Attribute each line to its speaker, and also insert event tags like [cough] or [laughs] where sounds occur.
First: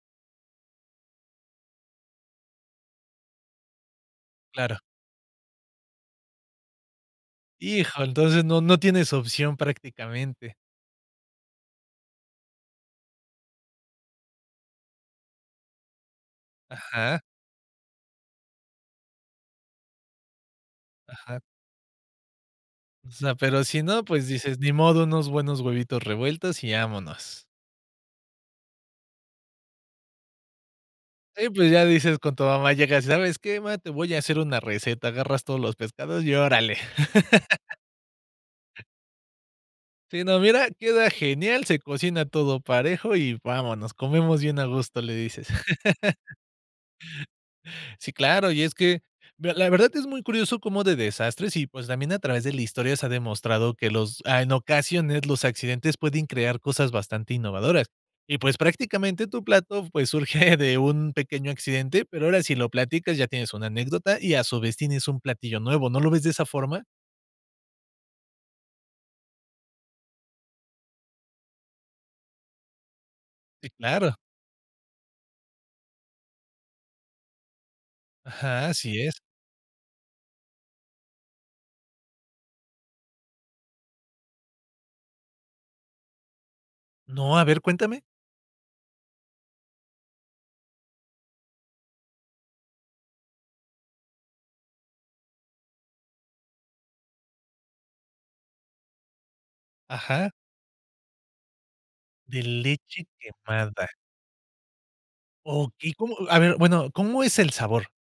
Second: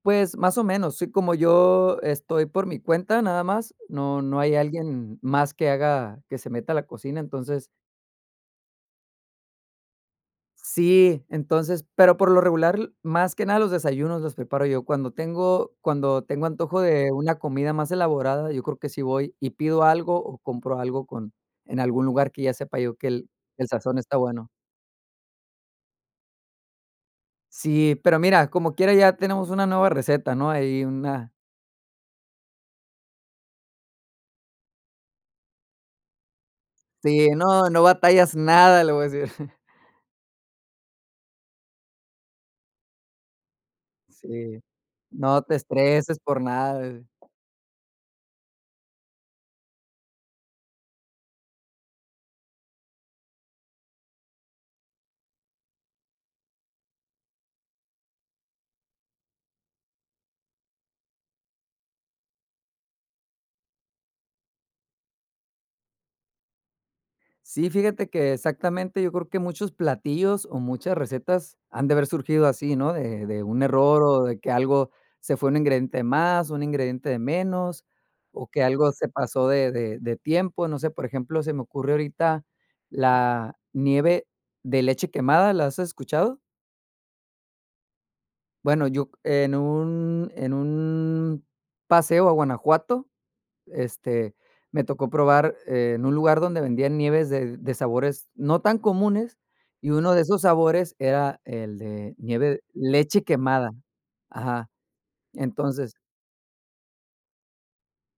Speaker 1: Pues, más o menos, sí, como yo estoy por mi cuenta, nada más, no no hay
Speaker 2: Claro.
Speaker 1: alguien más que haga, que se meta a la cocina, entonces
Speaker 2: Hijo, entonces, no no tienes opción, prácticamente.
Speaker 1: Sí, entonces, pero por lo regular, más que nada los desayunos, los preparo yo. Cuando tengo cuando tengo antojo, de
Speaker 2: Ajá.
Speaker 1: una comida más elaborada, yo creo que sí voy, y pido algo, o, compro algo, con
Speaker 2: Ajá.
Speaker 1: en algún lugar, que ya sepa yo, que
Speaker 2: O
Speaker 1: el
Speaker 2: sea, pero
Speaker 1: el
Speaker 2: si
Speaker 1: sazón
Speaker 2: no,
Speaker 1: está
Speaker 2: pues
Speaker 1: bueno.
Speaker 2: dices: "Ni modo, unos buenos huevitos revueltos, y vámonos".
Speaker 1: Sí, pero mira, como quiera ya tenemos una nueva receta, ¿no? Ahí una
Speaker 2: Sí, pues ya dices, con tu mamá llegas: "¿Sabes qué, mamá? Te voy a hacer una receta". Agarras todos los pescados y órale.
Speaker 1: Sí, no "no batallas nada",
Speaker 2: [laughs]
Speaker 1: le voy a decir. [chuckles]
Speaker 2: Sí, no, "mira, queda genial, se cocina todo parejo y vámonos, comemos bien
Speaker 1: Sí,
Speaker 2: a gusto", le
Speaker 1: no
Speaker 2: dices.
Speaker 1: te estreses
Speaker 2: [laughs]
Speaker 1: por nada.
Speaker 2: Sí, claro, y es que, mira la verdad es muy curioso, cómo de desastres y, pues, también a través de la historia, se ha demostrado que los a en ocasiones, los accidentes pueden crear, cosas bastante innovadoras. Y, pues, prácticamente tu plato, pues, surge [chuckles] de un pequeño accidente, pero ahora sí lo platicas, ya tienes una anécdota, y a su vez tienes un platillo nuevo, ¿no lo ves de esa forma?
Speaker 1: Sí, fíjate que, exactamente yo creo que, muchos platillos, o, muchas recetas, han de haber surgido así, ¿no? De de un
Speaker 2: Sí,
Speaker 1: error,
Speaker 2: claro.
Speaker 1: o, de que algo, se fue un ingrediente más, un ingrediente de menos, o, que
Speaker 2: Ajá,
Speaker 1: algo
Speaker 2: así
Speaker 1: se
Speaker 2: es.
Speaker 1: pasó de de de tiempo, no sé, por ejemplo, se me ocurre ahorita, la nieve de leche quemada, ¿la has escuchado?
Speaker 2: No, a ver, cuéntame.
Speaker 1: Bueno, yo c en un en un paseo, a Guanajuato, este, me tocó probar, eh, en un lugar, donde vendían nieves de de sabores, no tan comunes, y uno de
Speaker 2: Ajá.
Speaker 1: esos sabores, era el de
Speaker 2: De
Speaker 1: nieve
Speaker 2: leche
Speaker 1: leche quemada.
Speaker 2: quemada.
Speaker 1: Ajá.
Speaker 2: Okey,
Speaker 1: Entonces
Speaker 2: ¿cómo? A ver, bueno, ¿cómo es el sabor?